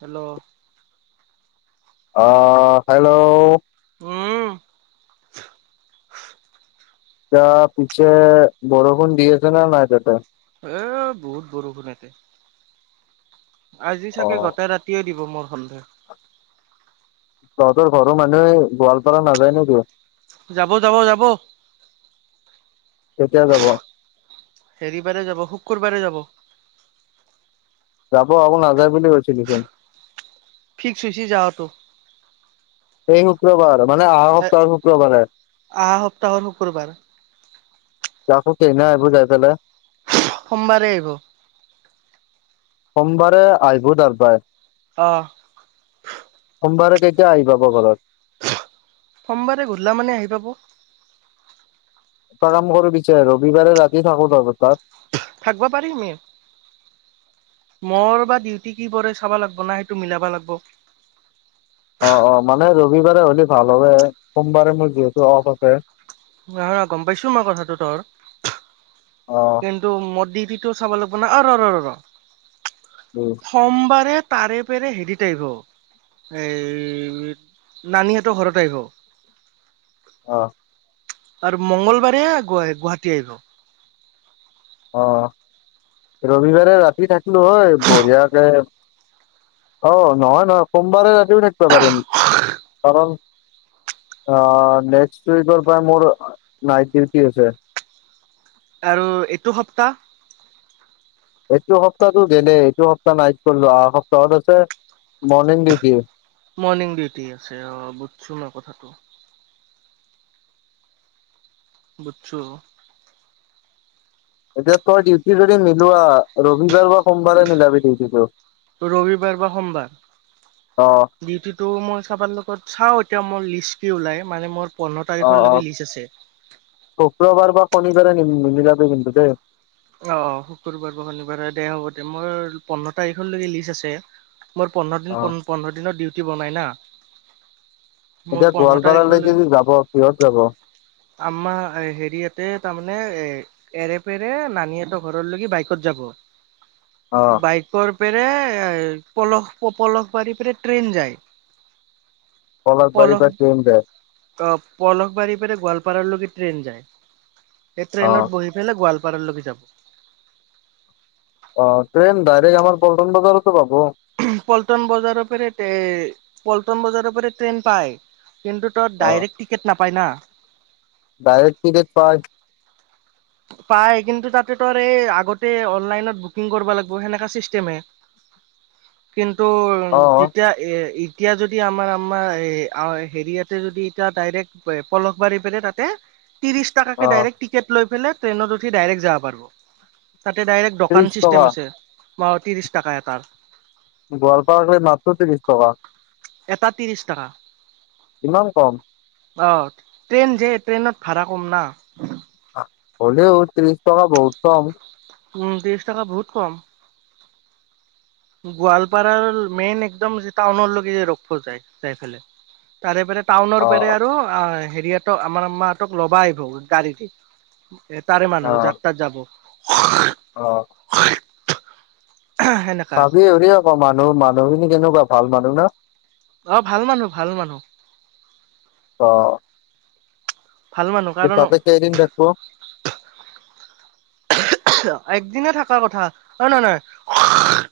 Hello? অহ, hello? উম। এতিয়া পিচে বৰষুণ দি আছে নে নাই তাতে? এ বহুত বৰষুণ এতে আজি অ চাগে গতে ৰাতি বিৱুমৰ হন্দ [unintelligible] তহঁতৰ ঘৰৰ মানুহে গোৱালপাৰা নাযায় নেকি? যাব-যাব-যাব। কেতিয়া যাব? হেৰিবাৰে যাব শুকুৰবাৰে যাব। যাব আক নাযায় বুলি কৈছে দেখোন। ফিক্স হৈছি যাৱাটো। এই শুক্ৰবাৰ মানে আহা সপ্তাহৰ শুক্ৰবাৰে। আহা সপ্তাহৰ শুক্ৰবাৰ। তে আকো কেহিনা আহিব যাই ফেলে? সোমবাৰে আহিব। সোমবাৰে আহিব তাৰ পাই। অহ। সোমবাৰে কেতিয়া আহি পাব ঘৰত? সোমবাৰে গধুলা মানে আহি পাব। এটা কাম কৰিব বিচাৰে ৰবিবাৰে ৰাতি থাকো তহতৰ তাত। থাকবা পাৰিমে। মোৰ বা ডিউটি কি বাৰে চাবা লাগিব না সেইটো মিলাবা লাগিবো। অ', অ', মানে ৰবিবাৰে হ'লে ভাল হব, সোমবাৰে মোৰ যিহেতু অফ আছে। নহয়-নহয় গম পাইছো মই কথাটো তৰ। অ'। কিন্তু ম দিওতিটো চাব লাগিবো না অ', ৰ-ৰ। উম। সোমবাৰে তাৰে পেৰে হেৰিত আইভু। এই নানি হাঁতৰ ঘৰত আহিবো। অ। আৰু মংগলবাৰে গুৱাহাটী আহিব। অ', ৰবিবাৰে ৰাতি থাকিলো হয় বঢ়িয়াকে অ', নহয়-নহয় সোমবাৰে ৰাতিও থাকিব পাৰিম, কাৰণ অ', নেক্স উইকৰ পৰা মোৰ নাইট ডিউটি আছে। আৰু এইটো সপ্তাহ এইটো সপ্তাহটো গেলে এইটো সপ্তাহ নাইট কৰিলো অহা সপ্তাহত আছে মৰ্ণিং ডিউটি। মৰ্ণিং ডিউটি আছে অ, বুজছো মই কথাটো। বুজছো অ এতিয়া তই ডিউটি যদি মিলোৱা ৰবিবাৰ বা সোমবাৰে মিলাবি ডিউটিটো ৰবিবাৰ বা সোমবাৰ অ ডিউটিটো মই চাবাৰ লগত চাওঁ এতিয়া মোৰ লিষ্ট কি ওলাই, মানে মোৰ পোন্ধৰ অ অ তাৰিখলৈকে লিষ্ট আছে। শুক্ৰবাৰ বা শনিবাৰে নিমিলাবি কিন্তু দেই। অ অ শুকুৰবাৰ বা শনিবাৰে দে হ'ব দে মোৰ পোন্ধৰ তাৰিখলৈকে লিষ্ট আছে। মোৰ পোন্ধৰ দিন অ পোন্ধৰ দিনৰ ডিউটি বনাই না। মোৰ এতিয়া পোন্ধৰ তাৰিখলৈ গোৱালপাৰালৈকে যে যাব কিহঁত যাব? আমাৰ হেৰিয়াতে তাৰমানে এ এৰেপেৰে নানিহতৰ ঘৰৰলৈকি বাইকত যাব অ বাইক কৰ পেৰে পল পলসবাৰী পৰা ট্ৰেইন যায়। পলসবাৰীৰ পলস পৰা ট্ৰেইন যায়। অ', পলহবাৰীৰ পৰা গোৱালপাৰালকে ট্ৰেইন যায়। সেই অ ট্ৰেইনত বহি এইবিলাক গোৱালপাৰালকে যাব। অ', ট্ৰেইন ডাইৰেক্ট আমাৰ পল্টন বজাৰতো পাব। পল্টন বজাৰৰ পেৰে পল্টন বজাৰৰ পেৰে ট্ৰেইন পায় কিন্তু ত ডাইৰেক্ট টিকেট নাপায় না ডাইৰেক্ট টিকেট পাই পাই কিন্তু তাতেতো এই আগতে অনলাইনত বুকিং কৰিব লাগিব সেনেকা চিষ্টেমে হে [inaudible] কিন্তু অ যেতিয়া এ এতিয়া যদি আমাৰ আমাৰ হেৰিয়াতে যদি এতিয়া ডাইৰেক্ট পলসবাৰী পেৰে তাতে ত্ৰিছ থকাকে অ ডাইৰেক্ট টিকট লৈ পেলাই ট্ৰেইনত উঠি ডাইৰেক্ট যাব পাৰিব। তাতে ডাইৰেক্ট দোকান ত্ৰিশ টকা চিষ্টেম আছে ম ত্ৰিশ টকা এটাৰ। গোৱালপাৰালৈ মাত্ৰ ত্ৰিশ টকা। এটাত ত্ৰিশ টাকা। ইমান কম। অ ট্ৰেইন যে ট্ৰেইনত ভাড়া কম না হ'লেও ত্ৰিশ টকা বহুত কম উম ত্ৰিশ টকা বহুত কম গোৱালপাৰাৰ মেইন একদম যে টাউনৰলৈকে যে ৰখব যায় যাইফালে তাৰে পৰা টাউনৰ অ পেৰে আৰু অ হেৰিয়াত ত আমাৰ মাহঁতক ল'বা আহিব গাড়ী এ তাৰে অ মানুহ যাত্ৰাত যাব [unintelligible] অ হয় এহ চাবি হেৰি আকৌ মানুহ মানুহখিনি কেনেকোৱা ভাল মানুহ না অ ভাল মানুহ ভাল মানুহ অ ভাল মানুহ এই কাৰণ বাপেকে এদিন থাকব একদিনে থকাৰ কথা অ নহয় নহয়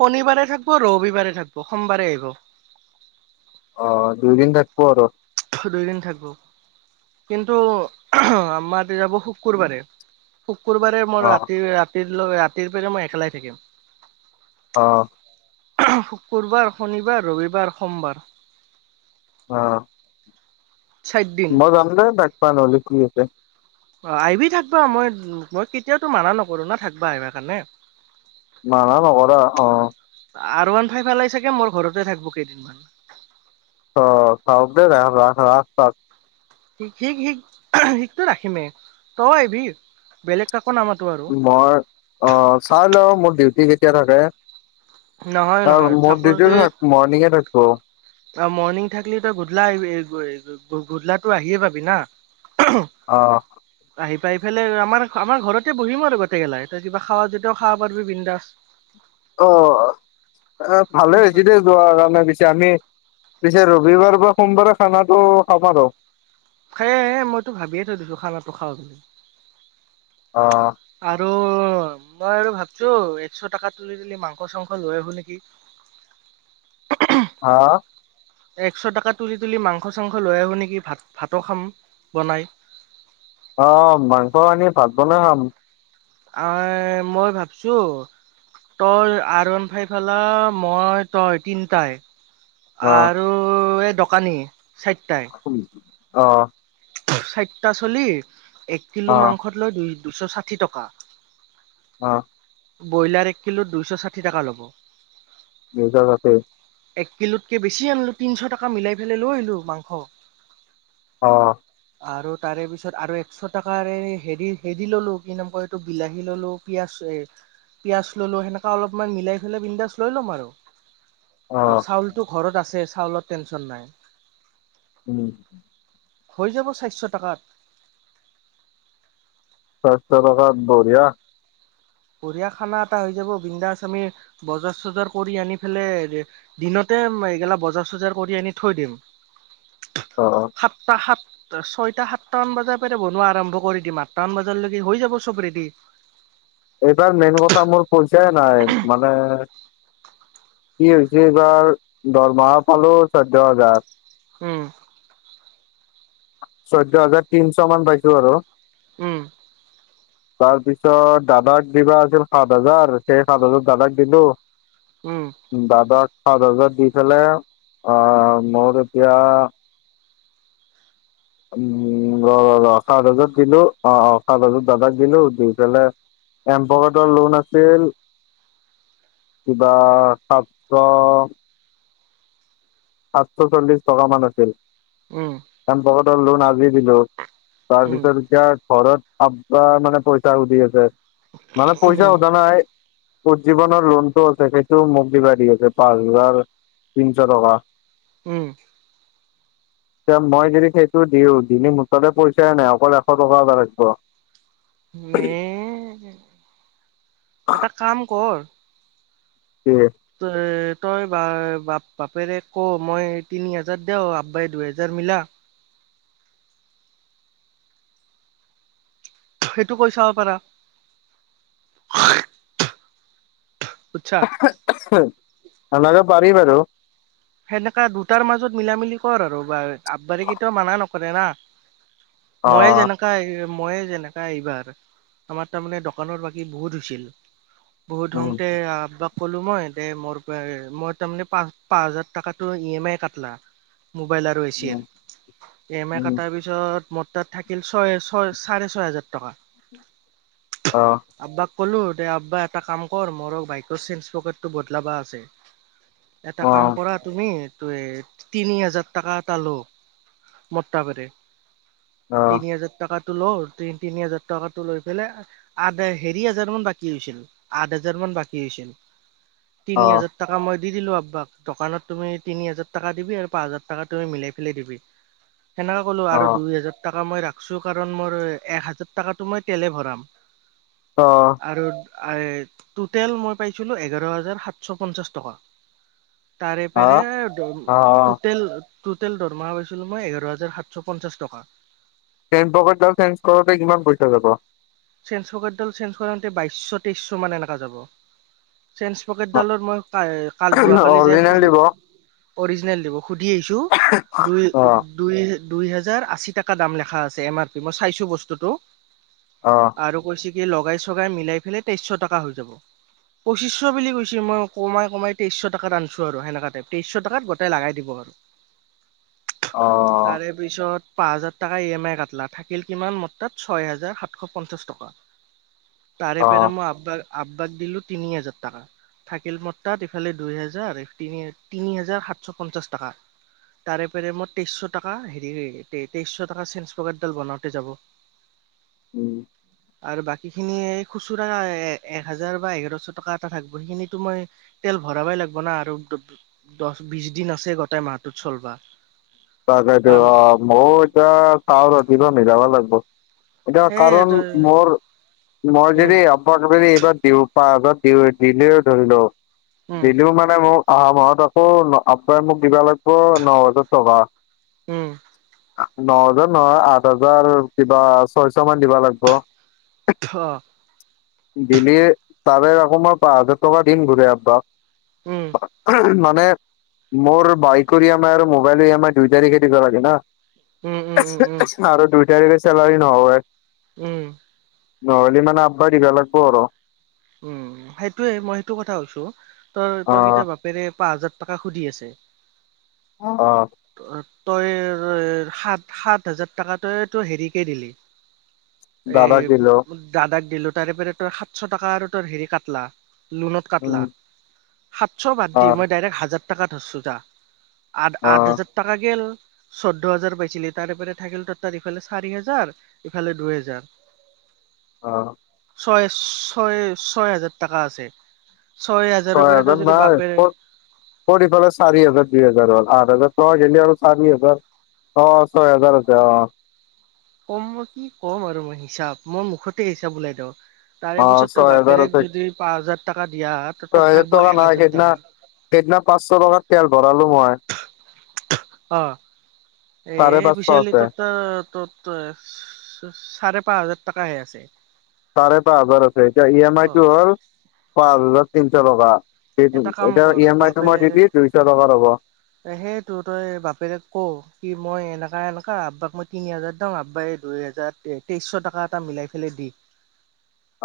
শনিবাৰে থাকিব ৰবিবাৰে থাকিব সোমবাৰে আহিব অ দুইদিন থাকব আৰু দুই দিন থাকিব কিন্তু আমাৰ যাব শুকুৰবাৰে শুকুৰবাৰে মই অ ৰাতি ৰাতিৰ ৰাতিৰ পে মই একেলাই থাকিম। অ'। শুকুৰবাৰ, শনিবাৰ, ৰবিবাৰ, সোমবাৰ। অ'। চাৰিদিন মই যাম দেই হ'লে কি আছে। অ, আহিবি থাকিবা মই, মই কেতিয়াওটো মানা নকৰো না থাকিবা আহিবা কাৰণে। মানা নকৰা অ'। আৰু ওান ফাই ফালাই চাগে মই ঘৰতে থাকিবো কেইদিনমান। অ, ৰাস্তা। শিক, শিক, শিকতটো ৰাখিমেই তই এবি বেলেগ কাকো নামাতো আৰু মই অ, চাই ল মোৰ ডিউটি কেতিয়া থাকে। নহয় নহয় মোৰ চাপজ ডিউটি থাকে মৰ্ণিঙে থাকো। ত মৰ্ণিং থাকিলি তই গোধলা আহিবি গধলাটো আহিয়ে পাবি না। অ'। আহি পাই ইফালে আমাৰ আমাৰ ঘৰতে বহিম আৰু গোটেইগেলা তই কিবা খাৱা যেতিয়াও খাব পাৰিবি বিন্দাছ। অ, এ ভালে সেনেকা হৈছে দে। লোৱাৰ কাৰণে পিছে আমি পিছে ৰবিবাৰ বা সোমবাৰে খানাটো খাম আৰু। সেয়ে মইতো ভাবিয়ে থৈ দিছো খানা টো খাও বুলি। অ'। আৰু। মই আৰু ভাবছো একশ টকা তুলি, তুলি মাংস চাংস লৈ আহিব নেকি? হা। একশ টকা তুলি তুলি মাংস, চাংস লৈ আহো নেকি? ভাত ভাততো খাম বনাই। অ, মাংস আনি ভাত বনাই খাম। অ, মই ভাবছো। তই আৰন ফাই ফালা মই তই তিনটাই। আৰু এই দোকানী চাৰিটাই। অ'। চাৰটা চলি এক কিলো অ মাংসত লৈ দুই দুইশ ষাঠি টকা। অ'। ব্ৰইলাৰ এক কিলোত দুইশ ষাঠি টকা ল'ব। নিজৰ তাতে। এক কিলোতকে বেছি আনিলো তিনিশ টকা মিলাই পেলাই লৈ আহিলো মাংস। অ'। আৰু তাৰে পিছত আৰু একশ টকাৰ হেৰি হেৰি ললো কি নাম কয় এইটো বিলাহী ললো। পিয়াজ এই পিয়াজ ললো সেনেকোৱা অলপমান মিলাই পেলাই বিন্দাছ লৈ ল'ম আৰু অ আৰু চাউলতো ঘৰত আছে চাউলত টেনচন নাই। উম। হৈ যাব চাৰিশ টকাত। চাৰশ টাকাত বঢ়িয়া। বঢ়িয়া খানা এটা হৈ যাব বিন্দাচ আমি বজাৰ চজাৰ কৰি আনি পেলে। দিনতে এইগিলা বজাৰ-চজাৰ কৰি আনি থৈ দিম। অ, অ। সাতটা সাত। ছয়টা, সাতটামান বজাৰ পেৰে বনোৱা আৰম্ভ কৰি দিম। আঠটামান বজালৈকে হৈ যাব চব ৰেডি। এইবাৰ মেইন কথা মোৰ পইচাই নাই মানে। কি হৈছে এইবাৰ দৰমহা পালো চৈধ্য হাজাৰ। উম। চৈধ্য হাজাৰ তিনশ মান পাইছো আৰু উম। তাৰ পিছত দাদাক দিবা আছিল সাত হাজাৰ সেই সাত হাজাৰ দাদাক দিলো উম দাদাক সাত হাজাৰ দি পেলাই আ মোৰ এতিয়া উম পোন্ধৰ সাত হাজাৰ দিলো অ অ সাত হাজাৰ দাদাক দিলো দি পেলাই এম্পকডৰ লোন আছিল কিবা সাতশ সাতশ চল্লিশ টকা মান আছিল উম এমপকডৰ লোন আজি দিলো তাৰপিছত এতিয়া ঘৰত আবা মানে পইচা সুধি আছে মানে পইচা উম সোধা নাই উজ্জীৱনৰ লোনটো আছে সেইটো মোক দিবা দি আছে পাঁচ হাজাৰ তিনশ টকা উম এতিয়া মই যদি সেইটো দিওঁ দিলে মোৰ তাতে পইচাই নাই অকল এশ টকা এটা থাকিব নি এটা কাম কৰ কি ত তই বা বাপ বাপেৰেক ক মই তিনি হাজাৰ দেও আব্বাই দুহেজাৰ মিলা সেইটো কৈ চাব পাৰা আচ্ছা বনাব পাৰি বাৰু সেনেকা দুটাৰ মাজত মিলা - মিলি কৰ আৰু বা আববাৰী কেতিয়াও মানা নকৰে না? অ মই যেনেকা এই মই যেনেকা এইবাৰ, আমাৰ তাৰমানে দোকানৰ বাকী বহুত হৈছিল। বহুত উম ধঙতে আ তোমাক ক'লো মই দে মোৰ পে মই তাৰমানে পাঁচ পাঁচ হাজাৰ টাকাটো ই এম আই কাটলা মোবাইল আৰু এ উম চিৰ, ই এম আই উম কাটাৰ পিছ ত মোৰ তাত থাকিল ছয় ছয় চাৰে ছয় হাজাৰ টকা অ আব্বাক কলো দে আব্বা এটা কাম কৰ মোৰো বাইকৰ চেঞ্জ পকেটতো বহদলাবা আছে এটা অ কাম কৰা তুমি ত তিনি হাজাৰ টকা এটা ল মোতা পেৰে অ তিনি হাজাৰ টকাটো লও তি তিনি হাজাৰ টকাটো লৈ পেলাই আঠ হেৰি হাজাৰ মান বাকী হৈছিল আঠ হাজাৰ মান বাকী হৈছিল তিনি অ হাজাৰ টকা মই দি দিলো আব্বাক দোকানত তুমি তিনি হাজাৰ টাকা দিবি আৰু পাঁচ হাজাৰ টাকা তুমি মিলাই পেলাই দিবি। সেনেকে ক'লো আৰু দুই হাজাৰ টাকা মই ৰাখছো কাৰণ মোৰ এক হাজাৰ টাকাতো মই তেলে ভৰাম। অ। আৰু আই টোটেল মই পাইছিলো এঘাৰ হাজাৰ সাতশ পঞ্চাছ টকা। তাৰে অ পেৰে অ টোটেল টোটেল দৰমহা পাইছিলো মই এঘাৰ হাজাৰ সাতশ পঞ্চাশ টকা। চেঞ্জপকেটডাল চেঞ্জ কৰোতে কিমান পইচা যাব? চেঞ্চপকেটডাল চেঞ্চ কৰাতে বাইশ তেইশ মান এনেকা যাব, চেঞ্চ পকেটডালত মই কা কাট যোৱাকালি যে অৰিজিনেল দিব অ অৰিজিনেল দিব। সুধি আহিছো দুই অ দুই দুই হেজাৰ আশী টাকা দাম লেখা আছে এম আৰ পি, মই চাইছো বস্তুটো। অ। আৰু কৈছে কি লগাই চগাই মিলাই পেলাই তেইশ টকা হৈ যাব। পঁচিশ বুলি কৈছে মই কমাই কমাই তেইশ টাকাত আনছো আৰু সেনেকা টাইপ তেইশ টাকাত ম তে লাগাই দিব আৰু। অ তাৰে পিছত পাঁচ হাজাৰ টাকা ই এম আই কাটলা, থাকিল কিমান মাত্ৰ ছয় হাজাৰ সাতশ পঞ্চাশ টকা, তাৰে অ পেৰে মই আব্বা আব্বাক দিলো তিনি হাজাৰ টাকা। থাকিল মৰ তাত ইফালে দুই হেজাৰ, এই তিনি তিনি হাজাৰ সাতছ পঞ্চাছ টাকা। তাৰে পেৰে মই তেইছ ছ টকা হেৰিৰে তে তেইছ ছ টকা চেঞ্চ [unintelligible] বনাওতে যাব। উম। আৰু বাকীখিনি এই খুচুৰা এক হাজাৰ বা এঘাৰছ টকা এটা থাকিব, সেইখিনিতো মই তেল ভৰাবই লাগব না আৰু দ দছ, বিছ দিন আছে গোটাই মাহটোত চলবা। তাকেটো কাৰণ অ মইও এতিয়া চাও ৰ কিবা মিলাবা লাগব'। এতিয়া সেয়ে কাৰণ তই মোৰ মই উম যদি [unintelligible] এইবাৰ দিও [unintelligible] দি দিলেও ধৰি ল উম দিলিও মানে মোক আহা মাহত আকৌ আপাৰ মোক দিব লাগব' ন হাজাৰ টকা। উম। ন হাজাৰ ন নহয়, আঠ হাজাৰ কিবা ছয় ছ মান দিবা লাগব'। অ। দিলি তাৰে আকৌ মই পাঁচ হাজাৰ টকা দিম ঘূৰে উম আব্বাক। উহুম, মানে মোৰ বাইকৰ ই এম আই আৰু মোবাইলৰ ই এম আই দুই তাৰিখে দিবা লাগে না। উম, উম। উম উম [unintelligible] আৰু দুই তাৰিখে চেলাৰি নহয়। উম। নহ'লি মানে আব্বাই দিবা লাগব' আৰু। উম সেইটোৱে। মই সেইটো কথা কৈছো। তই অ তক এতিয়া বাপেৰে পাঁচ হাজাৰ টকা সুদি আছে। অ। তই সাত সাত হাজাৰ টকা তই তোৰ হেৰিকে দিলি। এই দাদাক দিলো দাদাক দিলো। তাৰে পেৰে তোৰ সাত ছ টকা আৰু তোৰ হেৰি কাটলা লোনত কাটলা। উম সাতছ বাদ অ দি মই ডাইৰেক হাজাৰ টাকা ধৰছু যা, আঠ অ আঠ হাজাৰ টাকা গেল। চৈধ্য হাজাৰ পাইছিলি। তাৰেপেৰে থাকিল তৰ তাত ইফালে চাৰি হেজাৰ, ইফালে দুহেজাৰ। অ। ছয়-ছয়-ছয় হাজাৰ টাকা আছে, ছয় হাজাৰৰ পৰা তোৰ হাজাৰ যদি নাই বাপেৰে ক'ত ক'ত এইফালে চাৰি হাজাৰ দুই হাজাৰ হ'ল? আঠ হাজাৰ টকা গেলি আৰু চাৰি হাজাৰ অ, ছয় হাজাৰ আছে অ। ক'ম মই কি কম আৰু মই হিচাপ। মই মুখতে হিচাপ ওলাই দিও। তাৰে অ পিছত তই ছয় হাজাৰ বাপেৰেক আছে যদি পাঁচ হাজাৰ টাকা দিয়া তোৰ তাত ছয় হেজাৰ থাকিব টকা এক নাই। হাজাৰ টকা। সেইদনা সেইদনা পাঁচছ টকাৰ তেল ভৰালো মই। অ চাৰে এই পাঁচশ পিছে হলি আছে তোৰ তাত তত চ চাৰে পাঁচ হাজাৰ টকাহে আছে। চাৰে পাঁচ হাজাৰ আছে। এতিয়া ই এম অ'। আইটো হ'ল পাঁচ হাজাৰ তিনছ টকা। এটা [unintelligible] কাম এতিয়া কৰ ই এম আই টো মই দি দি দুই ছ টকা ৰ'ব। সেয়েটো তই বাপেৰক ক কি মই এনেকা এনেকা আব্বাক মই তিনি হাজাৰ দিও, আব্বাই দুইহাজাৰ এতিয়া তেইছ ছ টকা এটা মিলাই পেলে দি।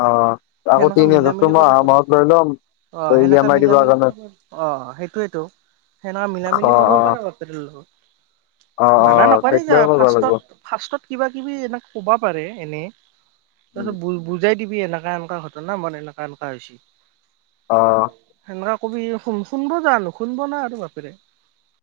অ আগৰ সেনেকা তিনি মিলা হাজাৰতো মিলি মই কৰিব অহা পাৰা। মাহত লৈ ল'ম। অ' তই ই সেনেকা এমাই অ সেইটোৱেটো। সেনেকা মিলা মিলি অ কৰিব অ পাৰা বাপেৰৰ অ লগত। অ মানা নকৰে যা। তেতিয়াও কৰিব লাগিব ফাৰ্ষ্টত ফাৰ্ষ্টত কিবা কিবি এনেকে ক'বা পাৰে এনে। তাৰপিছত ভূল বুজাই দিবি এনেকা এনেকা ঘটনা, মৰ এনেকা এনেকা হৈছি। অ। সেনকুৱা কবি। শুন শুনব যা, নুশুনব না আৰু বাপেৰে।